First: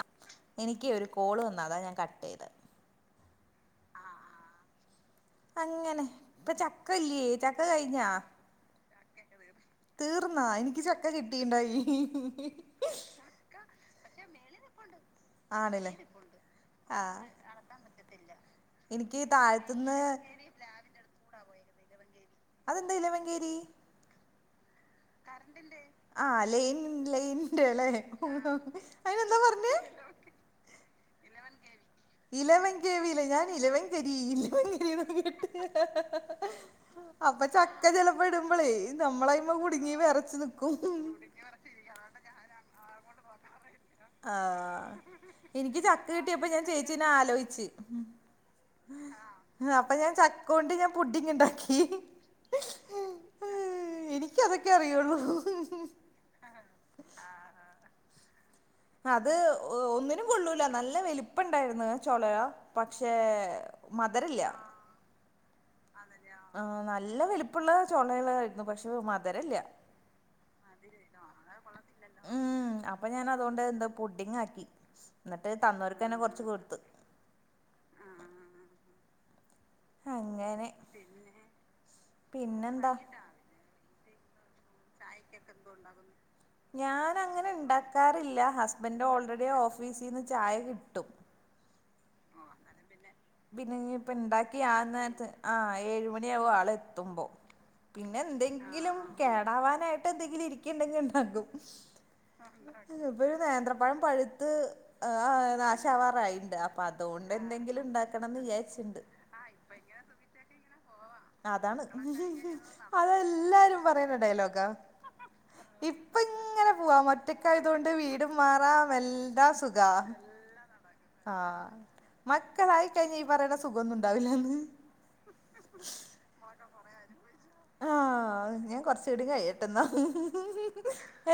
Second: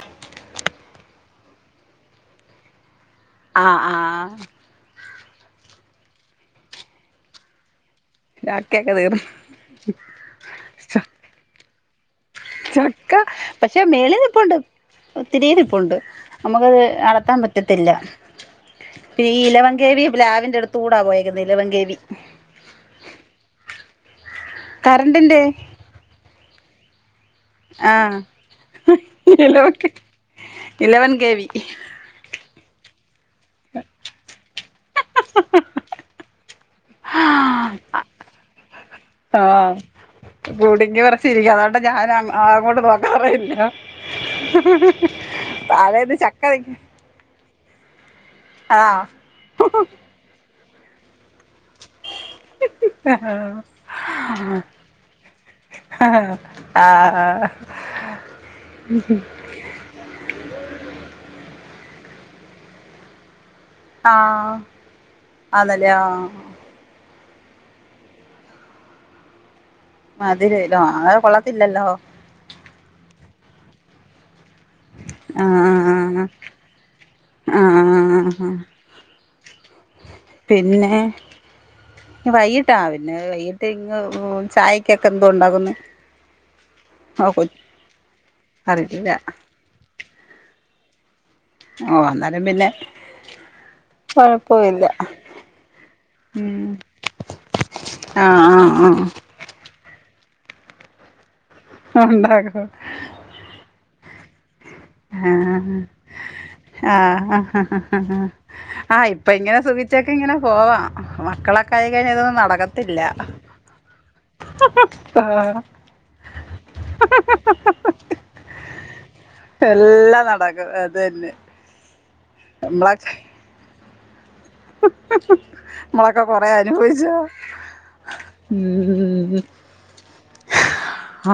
അ എനിക്ക് ഒരു കോള് വന്നു അതാ ഞാൻ കട്ട് ചെയ്ത് അ ആ അങ്ങനെ പ്പൊ ചക്കല്ലേ ചക്ക കയ്ഞ്ഞാ രാക്കിയൊക്കെ വരും തീർന്നാ എനിക്ക് ചക്ക കിട്ടിണ്ടായില ചക്ക പക്ഷെ മേളീന്നിപ്പൊണ്ട് ഒത്തിരി നിപ്പൊണ്ട് ആണല്ലേ നമുക്കത് ആഹ് അടത്താൻ പറ്റത്തില്ല എനിക്ക് പ്പെ ഇലവൻ താഴത്തുന്ന് കേവി പ്ലാവിന്റെ അടുത്ത് കൂടാ പോയേക്കുന്നത് ഇലവൻകവി അതെന്താ ഇലവങ്കേരി കറണ്ടിന്റെ ആ ലൈനിൻ ലൈനിന്റെലേ ആഹ് അയിന് എന്താ ഇലവൻ പറഞ്ഞേ ഇലവൻ കെ വി ഇലവൻ കവില്ല ഞാൻ ഇലവൻ കരി ഇലവൻ കരി ന്നാ കേട്ട് അപ്പൊ ചക്ക ചെലപ്പൊ ഇടുമ്പളേ നമ്മളയ്മ കുടുങ്ങി വെറച്ച് നിക്കും ശരിക്കും അതോണ്ട് ഞാൻ അങ്ങോട്ട് നോക്കാറേ ഇല്ല താഴെ ക്ക കിട്ടിയപ്പോ ഞാൻ ചേച്ചീനെ ആലോചിച്ച് ആഹ് അപ്പൊ ഞാൻ ച കൊണ്ട് ഞാൻ പുഡിങ്ങ് ണ്ടാക്കി എനിക്കതൊക്കെ അറിയുള്ളൂ ആ ഹാ ഹ അത് ഒന്നിനും കൊള്ളൂല നല്ല വലിപ്പണ്ടായിരുന്നു ചൊള പക്ഷേ മധുരല്ല അതല്ലേ ആ ആ നല്ല വലിപ്പൊള്ള ചൊളേളായിരുന്നു പക്ഷെ മധരല്ല മധിരേലൊ ആകെ കൊള്ളത്തില്ലല്ലോ ഉം അപ്പൊ ഞാൻ അതോണ്ട് എന്താ പുടിങ്ങ് ആക്കി ന്നിട്ട് തന്നോർക്കന്നെ കൊറച്ച് കൊടുത്ത് ആ ഹ അങ്ങനെ പിന്നെ വൈകിട്ടാ പിന്നെന്താ പിന്നെ വൈകിട്ട് ഇങ്ങ് ഛായ ചായക്കൊക്കെ എന്തോണ്ടാക്കുന്നു ഓ കൊ ഞാനങ്ങനെ ണ്ടാക്കാറില്ല ഹസ്ബൻഡ് അറിയില്ല ഓൾ റെഡി ഓഫ് ഫീസീന്ന് ചായ കിട്ടും ഓ അന്നാലും പിന്നെ പിന്നെ ഞ്ഞിപ്പൊ ണ്ടാക്കി ആ കൊഴപ്പമില്ല നേരത്ത് ആ ഏഴുമണിയാകും ഉം ആളെത്തുമ്പോ ആഹ് ആഹ് പിന്നെന്തെങ്കിലും ആഹ് കേടാവാനായിട്ട് എന്തെങ്കിലും ഇരിക്ക്‌ണ്ടെങ്കില് ഉണ്ടാക്കും ണ്ടാക്കും ഹ് വ് നേന്ത്ര പഴം പഴുത്ത് അഹ് ആഹ് നാശാവാറായിണ്ട് അപ്പൊ അതോണ്ട് എന്തെങ്കിലും ണ്ടാക അ ആ ഇപ്പൊ ഇങ്ങനെ സുഖിച്ചൊക്കെ ഇങ്ങനെ പോവാ മക്കളൊക്കെ അതാണ് ആയി കഴിഞ്ഞൽ ഇതൊന്ന് നടക്ക അതെല്ലാരും പറയുന്ന ഡയലോഗാ ആഹ് ഇപ്പൊങ്ങനെ പോവാ ഒറ്റക്കായതുകൊണ്ട് വീടും മാറാമൽ ന്താ സുഖാ എല്ലാം നടക്കും അത് തന്നെ ആ മക്കളായി കഴിഞ്ഞ ഈ പറേണ സുഖൊന്നുണ്ടാവില്ലാന്ന് മ്മളൊക്കെ കൊറേ അനുഭവിച്ചോ ആ ഞാൻ കൊറച്ചുടെ കഴിയട്ടെന്നാ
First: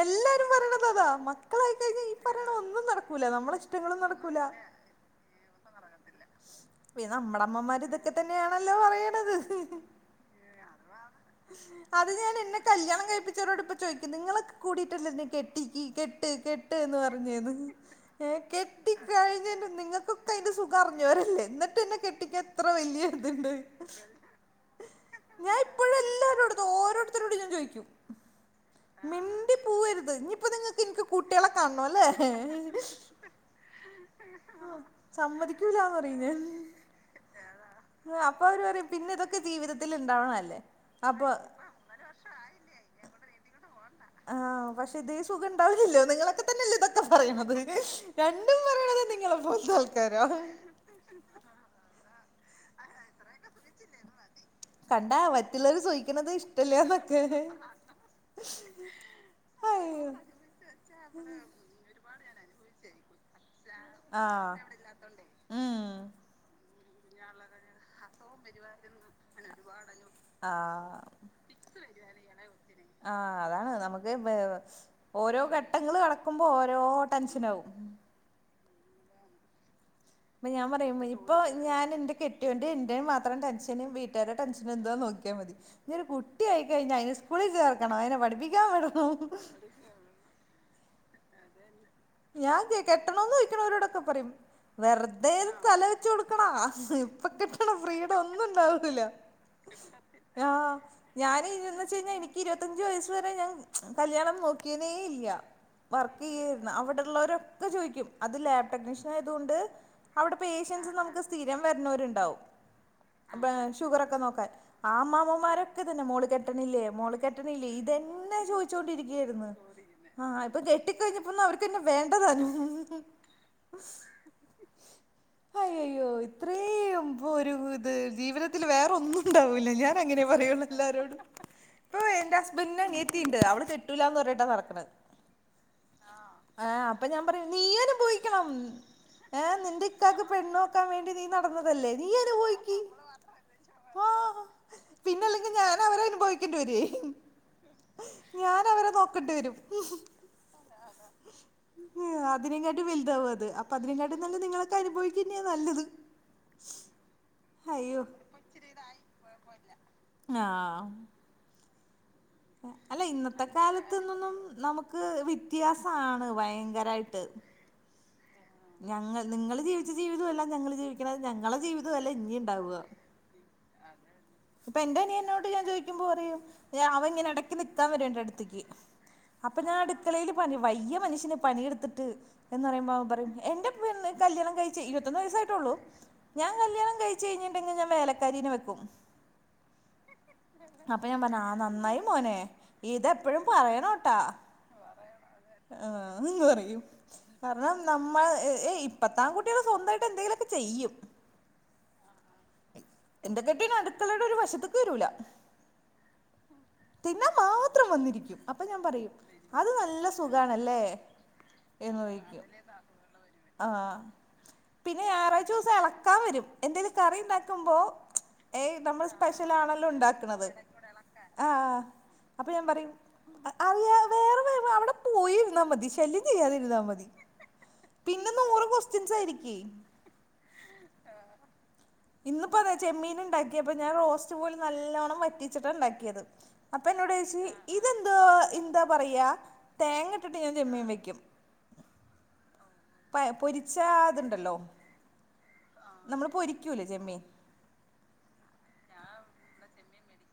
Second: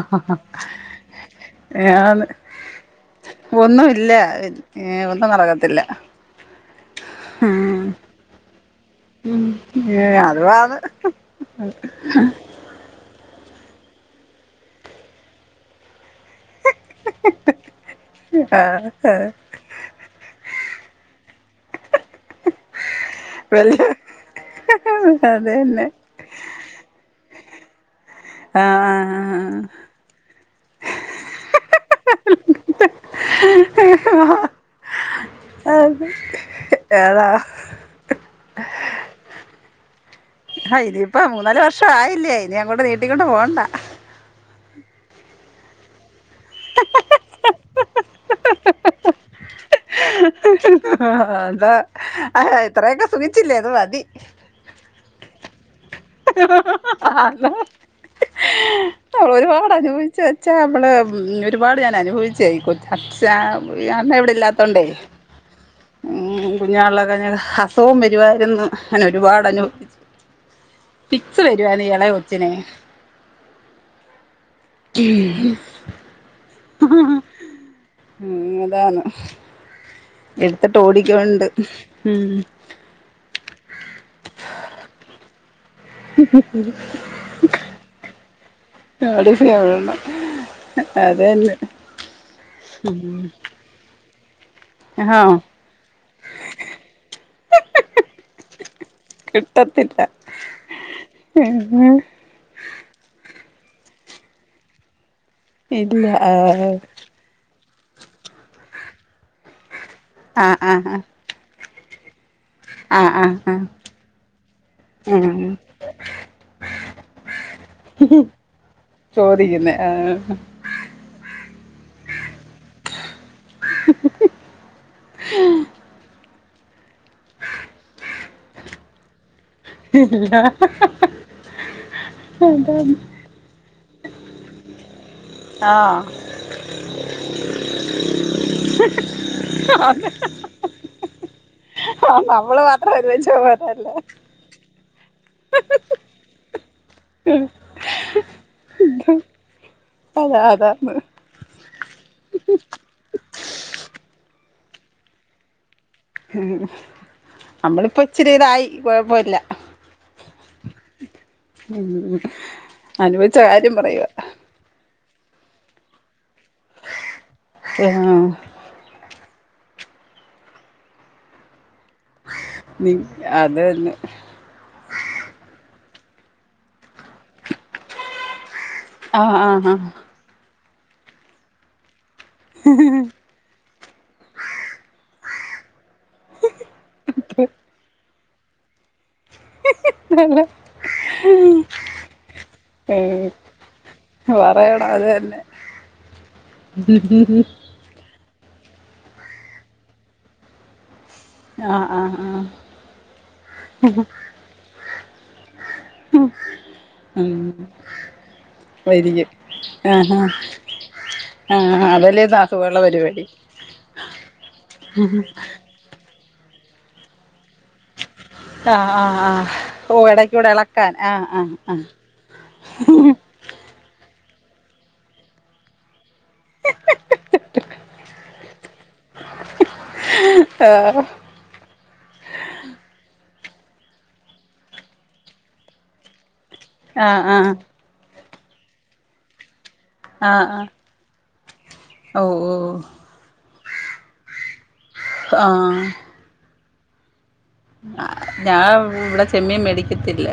എല്ലാരും പറയണത് അതാ ക്കളായി കഴിഞ്ഞ ഈ ഏന്ന് പറയണ ഒന്നും നടക്കൂല. നമ്മള ഇഷ്ടങ്ങളും ഒന്നുമില്ല നടക്കൂല. ഏ ഒന്നും നടകത്തില്ല. പി നമ്മുടെ അമ്മമാർ ഇതൊക്കെ തന്നെയാണല്ലോ പറയണത്. ഹേ അത് വാണ് അത് ഞാൻ എന്നെ കല്യാണം കഴിപ്പിച്ചവരോട് ഇപ്പ ചോദിക്കും നിങ്ങളകെകൂടിയിട്ടല്ലെ ന്നെ കെട്ടി കെട്ട് ട്ട്ന്ന് പറഞ്ഞന്ന് ഏ ആ ആ കെട്ടിക്കഴിഞ്ഞ നിങ്ങക്കൊക്കെ അയിന്റെ സുഖർ ഞ്ഞോരേല്ലേ ന്നിട്ട്ന്നെ കെട്ടിക്കാ ത്രവല്യ ഇതുണ്ടോയ് വല്യ ഞാൻ അതന്നെ ഇപ്പോഴും എല്ലാരുംടുത്ത് ഓരോരുത്തരോടും ഞാൻ ചോയിക്കും. ആ മിണ്ടി പോവരുത് ഇഞ്ഞ്യിപ്പോ നിങ്ങക്ക് ഇന്ക്ക് കൂട്ടികളെ കാൺണോല്ലേ? [unintelligible] ഓ സമ്മതി [unintelligible] അതെ ഏതാ അപോ അവര് പറയും പിന്നെ ഇതൊക്കെ ജീവിതത്തി ഉണ്ടാവണല്ലേ? ആഹ് ഇയിപ്പപ്പോ അപ്പൊ മൂന്നാല് വർഷ ആയില്ലേ? ഇനി അങ്ങോട്ട് നീട്ടിക്കൊണ്ട് പോകണ്ട. ആഹ് പക്ഷെ ഇതേ സുഖം ഉണ്ടാവില്ലല്ലോ? നിങ്ങളൊക്കെ തന്നെയല്ലേ ഇതൊക്കെ പറയണത്. രണ്ടും പറയണത് നിങ്ങളെ പോലത്തെ ആൾക്കാരാ. അതാ ആ ഇത്രയൊക്കെ സുഖിച്ചില്ലേ അത് മതി. കണ്ടാ മറ്റുള്ളവർ സുയിക്ക [unintelligible] ഒരുപാട് അയ്യോ അനുഭവിച്ച വെച്ചാ. നമ്മള് ഒരുപാട് ഞാൻ അനുഭവിച്ചയി കൊ അച്ഛാ ആ യന്ന്ഇവിടെ ഇല്ലാത്തോണ്ടേ ഉം ഉും കുഞ്ഞങ്ങളൊക്കെ അസുഖവും വരുവായിരുന്നു അങ്ങനെ ഒരുപാട് അനുഭവിച്ചു ആഹാ ഫിക്സ് വെരുവായിരുന്നു ഇളയ കൊച്ചിന് ആഹ് അതാണ് നമുക്ക് ഓരോ ഘട്ടങ്ങൾ കടക്കുമ്പോൾ ഓരോ ടെൻഷൻ ആകും. ഉം അതാണ് ഇപ്പ ഞാൻ എടുത്തിട്ട് പറയും ഇപ്പൊ ഓടിക്കൊണ്ട് ഞാൻ എന്റെ ഉം കെട്ടിയോണ്ട് എന്റെ മാത്രം ടെൻഷൻ വീട്ടിരേ ടെൻഷന് എന്തുവാന്ന് നോക്കിയാമതി ഞ്ഞിഒരു കുട്ടിയായിയി കഴിഞ്ഞ അതിനെ സ്കൂളിൽ ചേർക്കണം അതിനെ പഠിപ്പിക്കാൻ വിടണം [unintelligible] അതന്നെ ഞാൻ തെ കെട്ടണന്ന് ചോദിക്കണവരോടൊക്കെ പറയും വെറുതെ ആഹ് തല വെച്ചു കൊടുക്കണ ഇപ്പൊ കിട്ടണ ഫ്രീഡം ഒന്നും ഉണ്ടാവൂില്ല. കിട്ട ആഹ് ഞാന് ഇന്ന് വച്ചകഴിഞ്ഞ എനിക്ക് ഇരുപത്തഞ്ച് വയസ്സ് വരെ ഞാൻ കല്യാണം നോക്കിയതേ ഇല്യ ഇല്ല വർക്ക് ചെയാരുന്നു ആഹ് വടെ ഉള്ളരൊക്കെ ചോയിക്കും അത് ലാബ് ടെക്നീഷ്യൻ ആയതുകൊണ്ട് അവിടെ ആഹ് പേഷ്യൻസ് ആഹ് നമുക്ക് സ്ഥീരം വര്ണോരുണ്ടാവും ആഹ് ആഹ് ആഹ് ഷുഗറോക്കെ നോക്കാൻ ആ ആഹ് അമ്മമാരൊക്കെ തന്നെ മോള് കെട്ടണില്ലേ? മോള് കെട്ടണില്ലേ? ഇതെന്നെ ചോദിച്ചോൊണ്ടിരിക്കുകയായിരുന്നു. ത് തന്നെ ആഹ് കെട്ടി കഴിഞ്ഞപ്പോന്ന അവർക്ക്ന്നെ വേണ്ടതന്നും ഹയ ഹയ്യോ ഇത്രയും പോ ഒരു ഇത് ജീവിതത്തിൽ വേറൊന്നും ഇല്ല ഉണ്ടാവൂല്ല ഞാൻ അങ്ങനെ പറയുള്ളൂ എല്ലാരോടും പോ എന്റെ ഹസ്ബൻ്റിൻ്റെ അതാണ് അനിയതി ണ്ട് അവൾ കെട്ടൂല്ല എന്ന് പറഞ്ഞട്ടാ നടക്ക്ണ ആഹ അപ്പൊ ഞാൻ പറയും നീ അനുഭവിക്കണം ഏഹ് നിന്റെ ആഹ് ഇക്കാക്ക് പെണ്ണ് നോക്കാൻ വേണ്ടി നീ നടന്നതല്ലേ നീ അതെ നമ്മള് അനുഭവിക്ക് മാത്രം അനുഭവിച്ച പോരാ. അല്ലേ? ആഹ് പിന്നെ അല്ലെങ്കിൽ ഞാൻ അവരെ അനുഭവിക്കേണ്ടി വരുവേ ഞാൻ അവരെ നോക്കേണ്ടി വരും അത അതാണ്. ഉ അതിനേക്കാട്ടും വലുതാവും അത് അപ്പൊ അതിനെകാട്ടി നല്ല നിങ്ങളൊക്കെ അനുഭവിക്കന്നെയാ നല്ലത്. ഉം നമ്മളിപ്പോ അയ്യോ ഇച്ചിരി ഇതായി കുഴപ്പില്ല ആഹ് [unintelligible] അല്ല അനുഭവിച്ച ഇന്നത്തെ കാര്യം പറയുവാ കാലത്തന്നൊന്നും നമുക്ക് വ്യത്യാസാണ് ഭയങ്കരായിട്ട് ആഹ് ഞങ്ങൾ നിങ്ങളൾ ജീവിച്ച ജീവിതവും അല്ല ഞങ്ങൾ ജീവിക്കണ ഞങ്ങളെ ജീവിത ഇതു അല്ല ഇനിയുണ്ടാകുക നി അത് തന്നെ ഇപ്പൊ എന്റെ അനിയ എന്നോട് ഞാ ചോദുമ്പോ പറയും അവ ഇങ്ങനെ ഇടയ്ക്ക് നിത്താൻ വരണ്ട അടുത്തേക്ക് ആഹ് അപ്പൊ ആഹ് ഞാൻ അടുക്കളയില് പ വയിയ മനുഷ്യന് പണിയെടുത്തിട്ട് എന്ന് പറയുമ്പ അവൻ പറയും എന്റെ കല്യാണം കഴിച്ച് ഇരുത്തൊന്ന് വയസ്സായിട്ടുള്ളൂ ഞാൻ കല്യാണം കഴിച്ച കഴിഞ്ഞട്ടുെങ്കിൽ ഞാൻ വേലക്കരിന് വെക്കും ഹ് ഹ് [unintelligible] അപ്പൊ ഞാൻ പറഞ്ഞ ആ നന്നായി മോനെ ആഹ് ഇതെപ്പഴും പറയണോട്ടാ പറയണം അത് തന്നെ ആഹ് ഉം എന്ന് പറയും പറ നമ്മൾ ഇപ്പത്താം കുട്ടികൾ സ്വന്തമായിട്ട് എന്തെങ്കിലുമൊക്കെ ചെയ്യും ആഹ് ആഹ് ആഹ് എന്റെ കെട്ടിയോൻ അടുക്കളയുടെ ഒരു വശത്തക്ക് വരൂല ഉം തിന്നാൻ ഉം മാത്രം വന്നിരിക്കും അപ്പൊ ഞാൻ പറയും വരികും അത് ഹാ നല്ല ഹാ സുഖാണല്ലേ ആ ആഹ് എന്ന് ചോദിക്കും അതലതാക്കുവുള്ള പരിപാടി ആഹ് പിന്നെ ഞായറാഴച്ച ദിവസം ഇളക്കാൻ വരും എന്തേും കറി ഉണ്ടാക്കുമ്പോ ഏയ് ആഹ് നമ്മൾ ആഹ് ആഹ് സ്പെഷ്യൽലാണല്ലോ ഓ ഉണ്ടാക്കണത് ഇടയ്ക്കൂടെ ഇളക്കാൻ ആഹ് ആ ആഹ് ആഹ് അപ്പൊ ഞാൻ പറയും അറിയാ വേറെ വ അവിടെ പോയിരുന്നാ മതി ശല്യം ചെയ്യാതിരുന്നാ മതി പിന്നെ നൂറ് ക്വസ്റ്റ്യൻസ് ആയിരിക്കി ആ ഇന്നിപ്പോ ചെമ്മീൻ ഉണ്ടാക്കിയപ്പപ്പോ ഞാൻ റോസ്റ്റ് പോലെ നല്ലോണ്ണം വറ്റിച്ചിട്ടാ ഉണ്ടാക്കിയത് അപ്പൊ എന്നോട് ആഹ് ചോയ്ച്ച് ആഹ് ഇതെന്താ എന്താ പറയാ തേങ്ങ ഇട്ടിട്ട് ആഹ് ഞാൻ ആഹ് ചമ്മീൻ വെക്കും ഓ ഓ പ പൊരിച്ചതുണ്ടല്ലോ ആഹ് നമ്മൾ പൊരിക്കൂലേ ചെമ്മീൻ ഞാൻ ഇവിടെ ചെമ്മീ മേടിക്കത്തില്ല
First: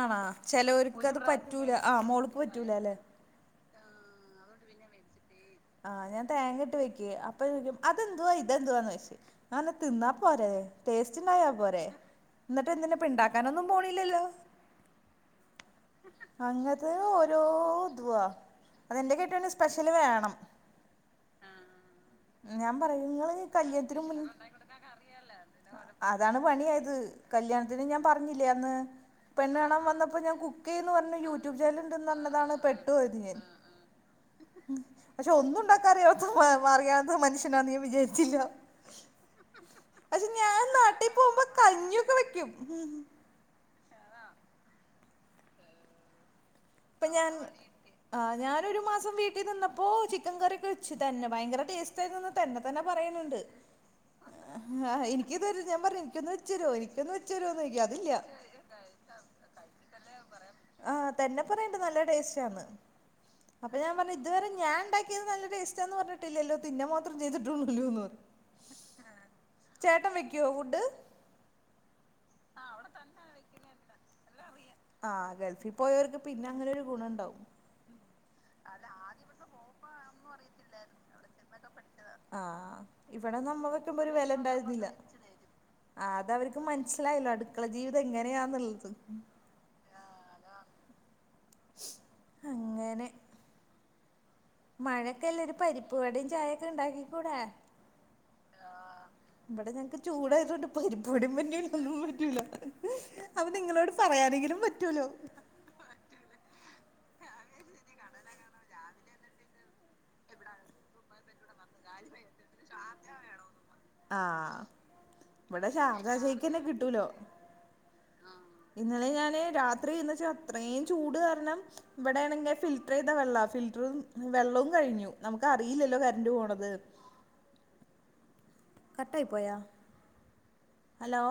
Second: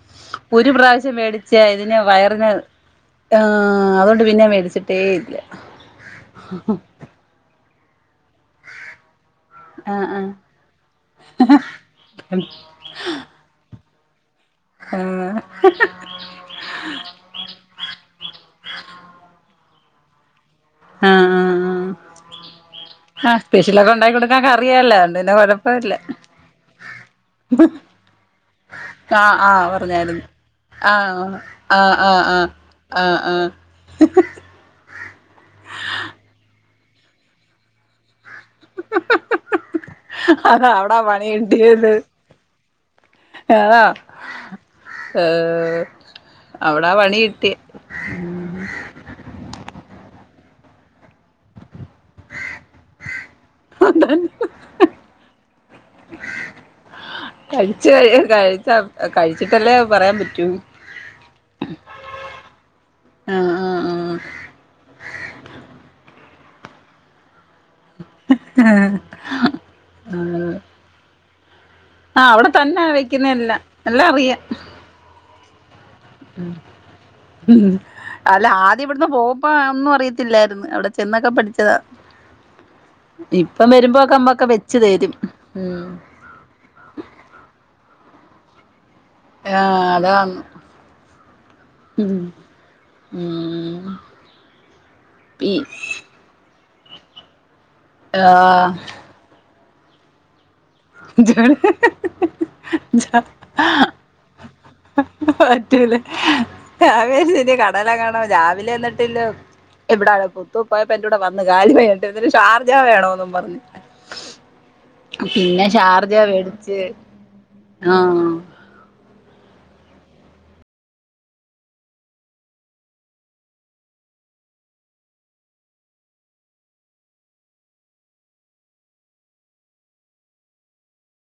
ആണാ ഒരു ചെലോർക്ക് പ്രാവശ്യം അത് മേടിച്ച പറ്റൂല ആ ഇതിന് മോൾക്ക് വയറിന് പറ്റൂല ല്ലേ ആ അതുകൊണ്ട് പിന്നെ മേടിച്ചിട്ടേ ഇല്ല മ്ഹ് അപ്പചോയ്ക്കും അതെന്തുവാ തെന്തുവാന്ന് ചോയ്ച്ച് പേ ആ തിന്നാ ആ പോരെ ടസ്റ്റ് ഉണ്ടായാ പോരെ എന്നിട്ട് എന്തിനപ്പണ്ടാക്ക കനാനൊന്നും പോണില്ലല്ലോ ആഹ് ഹ് ഹ് അങ്ങത് ഓരോ ഇതുവാ അതെന്റെറെ കേട്ട സ്പെഷ്യല് വേണം ആഹ് ആ ആ ഞാൻ പറയങ്ങള് ഇങ്ങള് സ്പെഷ്യലൊക്കെ കല്യാണത്തിനന് ഉണ്ടാക്കി മുന്ന കൊടുക്കാൻ കറിയല്ല അതുകൊണ്ട് പിന്നെ കൊഴപ്പമില്ല അതാണ് പണിയ ആയത് കല്യാണത്തിന് ഞാൻ പറഞ്ഞില്ലേ അന്ന് ആ ആ പെണ്ണ് കാണാ വന്നപ്പോൾ പറഞ്ഞായിരുന്നു ഞാൻ കുക്ക് ചെയ്യന്ന് ആ പറഞ്ഞു യൂട്യൂബ് ചാനൽ ഉണ്ടെന്ന് പറഞ്ഞതാണ് പെട്ടുപോയത് ആഹ് ഹ് ഹ് [inaudible] പക്ഷെ ഒന്നും ഉണ്ടാക്കാറിയാത്ത മാറിയാത്ത മനുഷ്യനാ നാൻ വിജയിത്തില്ല പക്ഷെ ഞാൻ അതാ അവിടാ നാട്ടിൽ പണി പോകുമ്പോ കഞ്ഞൊക്കെ വെക്കും ഉം ആ ഈഹ് പ്പഞാൻ ആ ഞാനൊരു മാസം വീട്ടിൽ നിന്നപ്പോ ചിക്കൻ കറി ഒക്കെ വെച്ചു തന്നെ ഭയങ്കര ടേസ്റ്റ് ന്ന് തന്നെ തന്നെ പറയുന്നുണ്ട് കിട്ടിയ ആഹ് എനക്ക്ത് തരു ഞാൻ പറഞ്ഞു എനിക്കൊന്ന് വെച്ച് തരുമോ എനിക്കൊന്ന് വെച്ച് തരുമോന്ന് നോക്കിക്കാ അതില്ല കഴ കഴിച്ചിട്ടല്ലേ പറയാൻ പറ്റൂ ആഹ തെന്നപ്പറണ്ട് നല്ല ടേസ്റ്റ് ആന്ന് ആഹ് അപ്പൊ ഞാൻപറഞ്ഞു ആഹ് ഇതുവരെ ഞാ ഉണ്ടാക്കിയത് നല്ല ടേസ്റ്റ്ന്ന് പറഞ്ഞിട്ടില്ലല്ലോ ന്നെ മാത്രം ചെയ്തിട്ടുണ്ടല്ലോന്ന് പറിമം ആഹ് ചേട്ടൻ വെക്കുവോ ഫുഡ് ആ അവിടെ തന്നെയ വെക്കുന്ന എല്ലാം എല്ലാം അറിയാം ആഹ് ഗൾഫിൽ പോയവർക്ക് പിന്നെ അങ്ങനെ ഒരു ഗുണം ഉണ്ടാവും ഉം അല്ല ആദ്യം ഇവിടന്ന് പോവുമ്പോ ഒന്നും അറിയത്തില്ലായിരുന്നു അവിടെ ചെന്നൊക്കെ പഠിച്ചതാ ആഹ് ഇവിടെ നമ്മ ഇപ്പം വരുമ്പോക്കെ മ്മൊക്കെ വെച്ചു തെരും ആ അതവർക്ക് മനസ്സിലായില്ലോ അടുക്കള ജീവിതം എങ്ങനെയാന്നുള്ളത് ആ അതാണ് ഉം ഉം മഴൊക്കെല്ലെ പി ല്ലരു പരിപ്പ് വടയും ചായക്കെ ഉണ്ടാക്കി കൂടേ ആഹ് ഇവിടെ ഞങ്ങക്ക് ചൂടായതോണ്ട് [unintelligible] പറ്റും ജോലി പറ്റല അപ്പൊ നിങ്ങളോട് പറയാനെങ്കിലും പറ്റൂലോ [unintelligible] രാവിലെ തന്നെ കടല് കാണോ രാവിലെ ന്നിട്ടില്ലോ എവിടാണ പുറത്ത് പോയപ്പോ എന്റെ കൂടെവന്ന് കാടിവേണ്ടന്ന് ഷാർജ വേണോന്നും പറഞ്ഞു ആ വിടെ ഷാർജ ഷാർജാശയ്ക്ക്ന്നെ മേടിച്ച് കിട്ടൂലോ ആഹ് ഇന്നലെ ഞാന് രാത്രി എന്ന്ച്ച അത്രയും ചൂട് കാരണം ഇവിടെണെങ്കിൽ ഫിൽറ്റർ ചെയ്താ വെള്ള ഫിൽറ്ററും വെള്ളം കഴിഞ്ഞു നമുക്ക് അറിയില്ലല്ലോ കറൻ്റ് പോണത് കട്ടായിപ്പോയോ? ഹലോ...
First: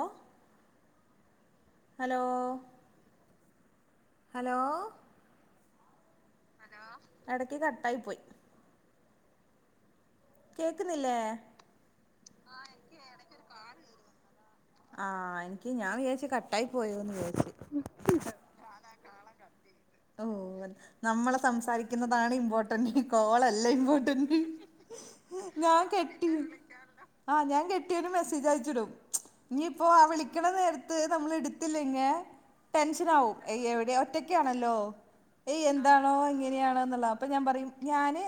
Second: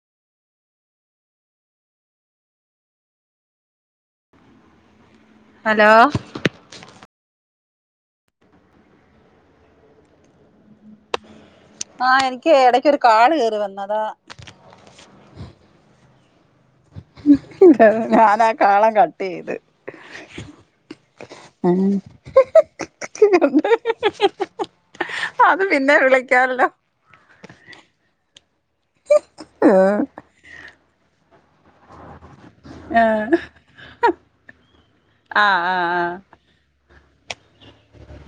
ഹലോ ഹലോ ഹലോ.... എടക്ക് കട്ടായി പോയി കേക്കുന്നില്ലേ ആ എനിക്ക് എടക്കരു കാൾ കേറി വന്നതാ ആ നിക്ക് ഞാൻ വിചാരിച്ച കട്ട കട്ടായി പോയോന്ന് വിജാർച്ച് ഞാൻ ആ കാളം കട്ട് ചെയ്ത് ഓ നമ്മളെ ഉം സംസാരിക്കുന്നതാണ് ഇമ്പോർട്ടന്റ് കോളല്ല ഇമ്പോർട്ടന്റ് അത് ഞാൻ പിന്നെ കെട്ടി വിളിക്കാല്ലോ ആ ഞാൻ കെട്ടയാന് മെസ്സേജ് അയച്ചിടും ഞിപ്പോ ആഹ് ആ വിളിക്കണ നേരത്ത് നമ്മൾ എടു [unintelligible] ടെൻഷനാവും ആഹ് എവിടെയ ഒറ്റക്കാണല്ലോ ഏയ് എന്താണോ എങ്ങനെയാണോ എന്നുള്ളത് അപ്പൊ ഞാൻ പറയും ഞാന്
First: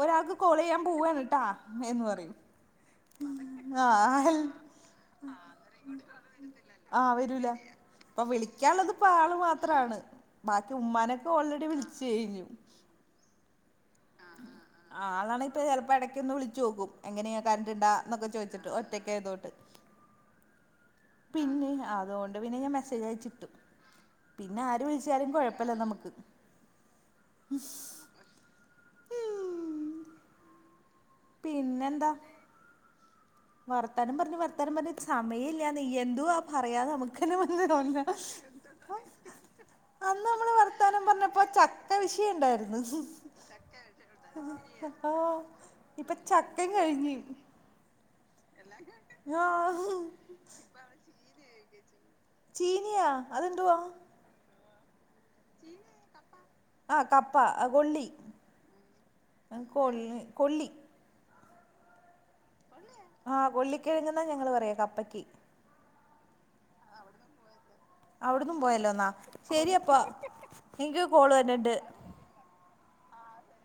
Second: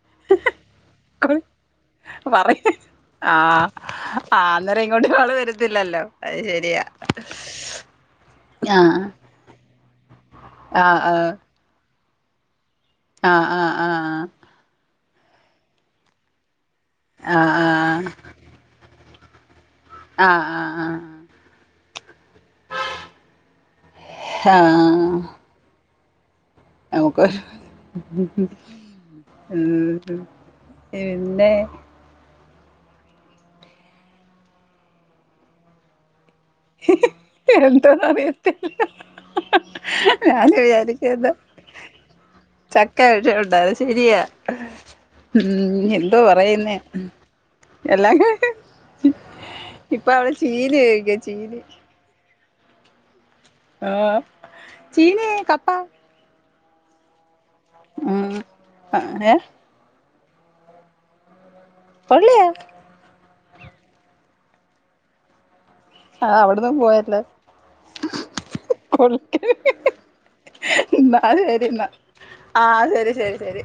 ഒരാൾക്ക് കോൾ ചെയ്യാൻ ആഹ് പോവാണട്ടാ എന്ന് പറയും പറയ് ആഹ് ആ ആഹ് അന്നേരം ങ്ങോട്ട ആള് വരത്തില്ലല്ലോ അത് ശരിയാ പ്പൊ ആഹ് വിളിക്കാനുള്ളത്പ്പ ആള് മാത്രാണ് ബാക്കി ആഹ് ഉമ്മാനൊക്കെ ഓൾറെഡി വിളിച്ചു കഴിഞ്ഞു ആ -ആ -ആ- ആളാണ്പ്പൊ ചെിലപ്പോ ഇടക്കൊന്ന് വിളിച്ചു നോക്കും എങ്ങനെ ആഹ് കറണ്ട്ണ്ടാ എന്നൊക്കെ ചോദിച്ചിട്ട് റ്റൊക്കെയതോണ്ട് ആഹ ആഹ ആഹ പിന്നെ അതുകൊണ്ട് പിന്നെ ഞാൻ മെസ്സേജ് അയച്ചിട്ടു ആഹ് പിന്നെ ആര് ആഹ് വിളിച്ചാലും കുഴപ്പല്ല നമുക്ക് നമുക്ക് പിന്നെ പിന്നെന്താ വർത്താനം പറഞ് വർത്താനം പറഞ് സമയല്ലാന്ന് എന്തുവാ പറയാതെ നമുക്ക്ന്നെ എന്തോന്ന് അറിയത്തില്ല [unintelligible] അന്നമ്മള് ഞാന് വർത്താനം വിചാരിക്കുന്ന് പറഞ്ഞപ്പോ ചക്ക വിഷയണ്ടായിരുന്നു ചക്ക വിഷയമുണ്ട് അത് ശരിയാ ഉം ആ എന്തോ ചക്കിം പറയുന്നേ കഴിഞ്ഞി എല്ലാം ആഹ ചെയക ജീവി ചീനിയോ ആ ചീനി കപ്പ ആ കപ്പ ആ കൊള്ളി ഉം ഏ കൊള്ളി കൊള്ളി കൊള്ളയേ ആഹ കൊള്ളിക്കഴഞ്ഞന്നാ ഞങ്ങള് പറയാ കപ്പക്ക് ആഹ അവിടന്നും പോയല്ല അവിടന്നും പോയല്ലോ എന്നാ ശെരിയപ്പ എനിക്ക് കോള് തന്നണ്ട് ആഹ ശരി ശരി ശരി